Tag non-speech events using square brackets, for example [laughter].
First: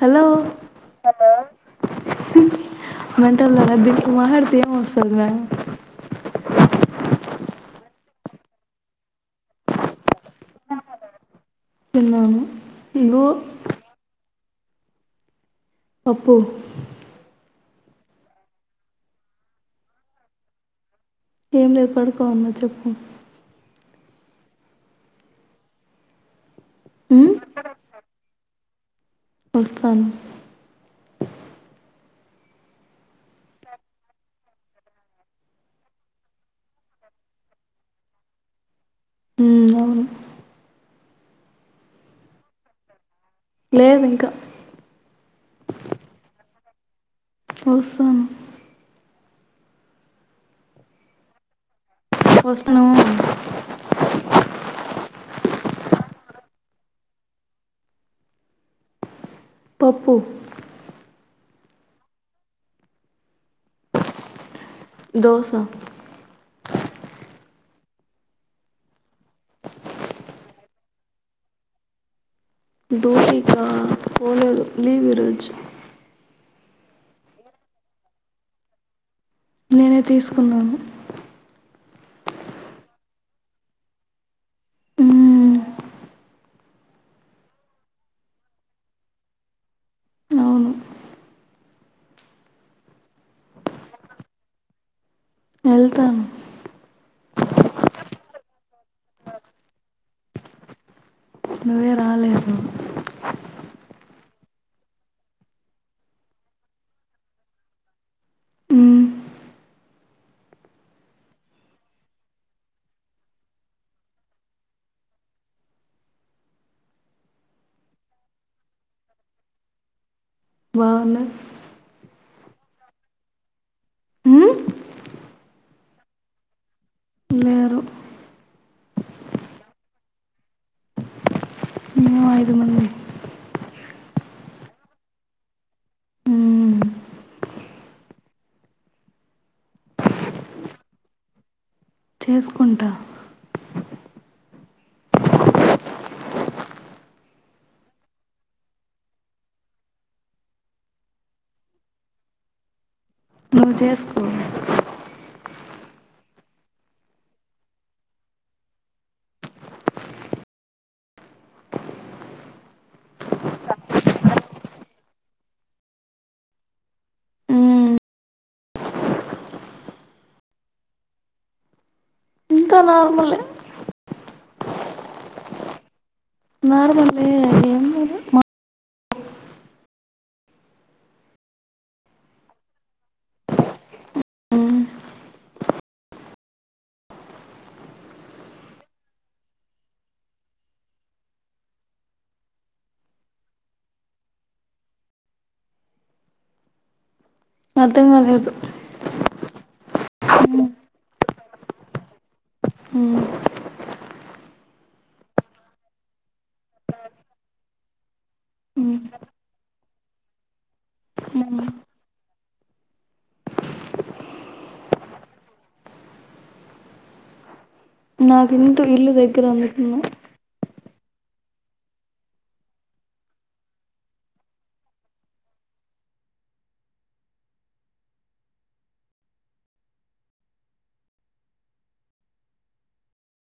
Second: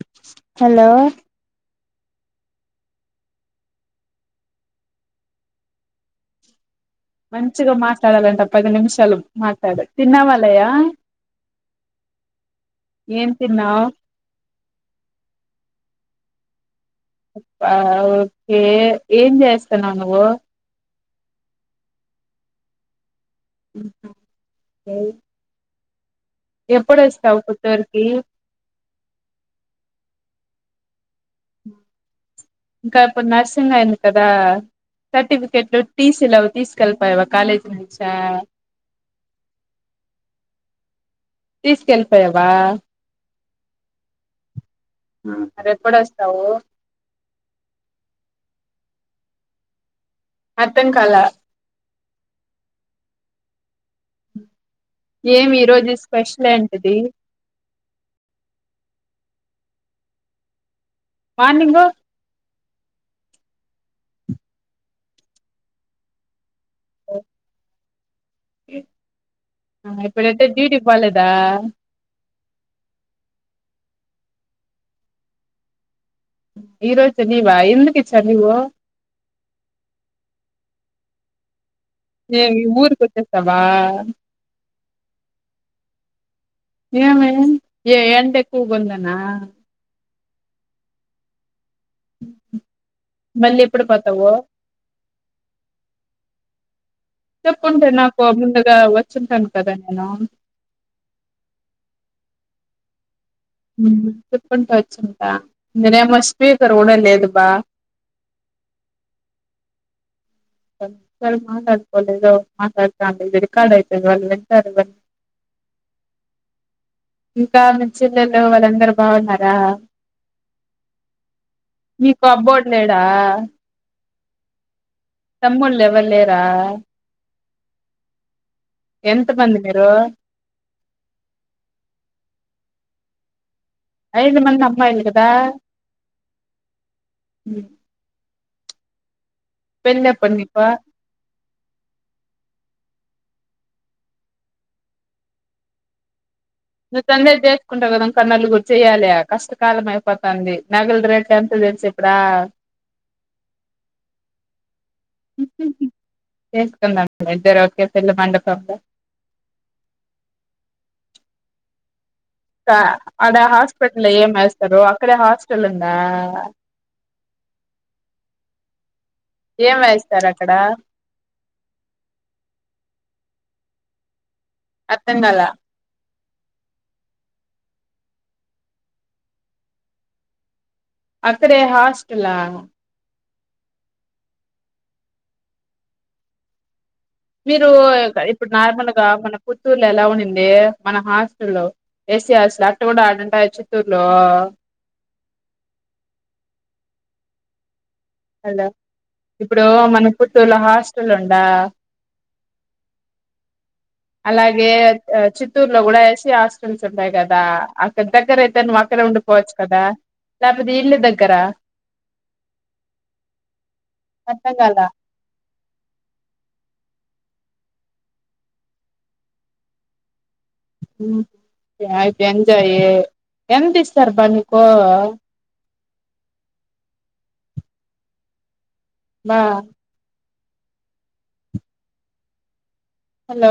Hello hello మంటల్ [unintelligible] వస్తున్నా మంచిగా మాస్ మాట్లాడాలంట పది నిమిషాలు మాట్లాడు తిన్నావాలయ తిన్నాను నువ్వు తిన్నావు చెప్పు ఓకే ఏం చేస్తానా నువు ఏం లేదు పడుకోని ఉన్నా చెప్పు అహ ఏ ఉమ్, ఎప్పుడొస్తావు పత్తూరికి వస్తాన్ ఇంకా ఇప్పుడు నర్సింగ్ అయింది కదా సర్టిఫికెట్లు టీసీలావి తీసుకెళ్ళిపోయావా కాలేజీ నుంచ ఉ అవును తీసుకెళ్ళిపోయావా లేదు ఇంకా అరెప్పుడు వస్తావు వస్తాం అర్థం కాలే వస్తును ఏమి ఈ రోజు స్పెషల్ ఏంటిది. పప్పు మార్నింగ్ దోస ఓ. ఈ ఇప్పుడైతే డ్యూటీకి పోలేదా. డూటికా. లేవ్ ఈరోజు. ఈరోజు నీవా ఎందుకి ఇచ్చ నువ్వు నేనే తీసుకున్నాను ఏ ఈ ఊర్కి వచ్చేస్తావా ఉమ్, నిమే ఏ ఎండ ఎక్కువగా ఉందనా అవును మళ్ళీ ఎప్పుడు పోతావ్ వెళ్తాన్ చెప్పుంటే. నాకు ముందుగా వచ్చుంటాను కదా నేను నువ్వే రాలేదు చెప్పుకుంటా వచ్చుంట నేనేం మ స్పీకర్ కొనలేదు లేదు బా ఉమ్, ఒకసారి మాట్లాడుకోలేదు. మాట్లాడుతా అంటే రికార్డ్ అయితది. వాళ్ళు వింటారు [unintelligible] ఇంకా మీ చెల్లెలు వాళ్ళందరు బాగున్నారా బాగున్న మీకు అబ్బోడు లేడా. తమ్ముల్ లేెవర్లేరా. లేరు. ఎంత్ మంది మీరు. మేము అయిదు మంది. ఐదు మంది అమ్మాయిలు కదా. ఉమ్ పెండ్లి ఎప్పుడ్ నీకు. చేస్కుంటా. నువ్వు తొందరగా చేసుకుంటావ్ కదా ఇంకా నలుగుర్ చెయ్యాలి, కష్టకాలం అయిపోతాంది. నగలు రేట్లు ఎంత తెలుసు ఇప్పుడా. నువ్ జేస్కో. చేసుకుందాం, ఇద్దరు ఓకే పెళ్ళి మండపంలో. [unintelligible] అడ హాస్పిటల్ లో ఏం ఏస్తారో, అక్కడే హాస్పిటల్ ఉందా. ఏం వేస్తార్ అక్కడ. ఇంకా నార్మలే. అర్థంగాలా. [unintelligible] అక్కడే హాస్టలా. మీరు ఇప్పుడు నార్మల్గా మన పుత్తూరులో ఎలా ఉండింది, మన హాస్టల్ లో, ఎస్సీ హాస్టల్ [unintelligible] ఆడా ఉంటాయా చిత్తూరులో. అర్థం కాలేదు హలో ఇప్పుడు, మన పుత్తూర్లో హాస్టల్ ఉండా. ఉమ్. అలాగే చిత్తూరులో కూడా ఎస్సీ హాస్టల్స్ ఉండాయి కదా. అక్కడ్ దగ్గర్ అయితే, నువ్వు అక్కడే ఉండిపోవచ్చు కదా, లేకపోతే ఈన్నే దగ్గరా. అర్థం కాలా. నాకు [unintelligible] ఇల్లు దగ్గర అందుకునే. ఆయితే ఎంజాయ్. ఎంత ఇస్తారబ్బా నీకు. బా. హలో.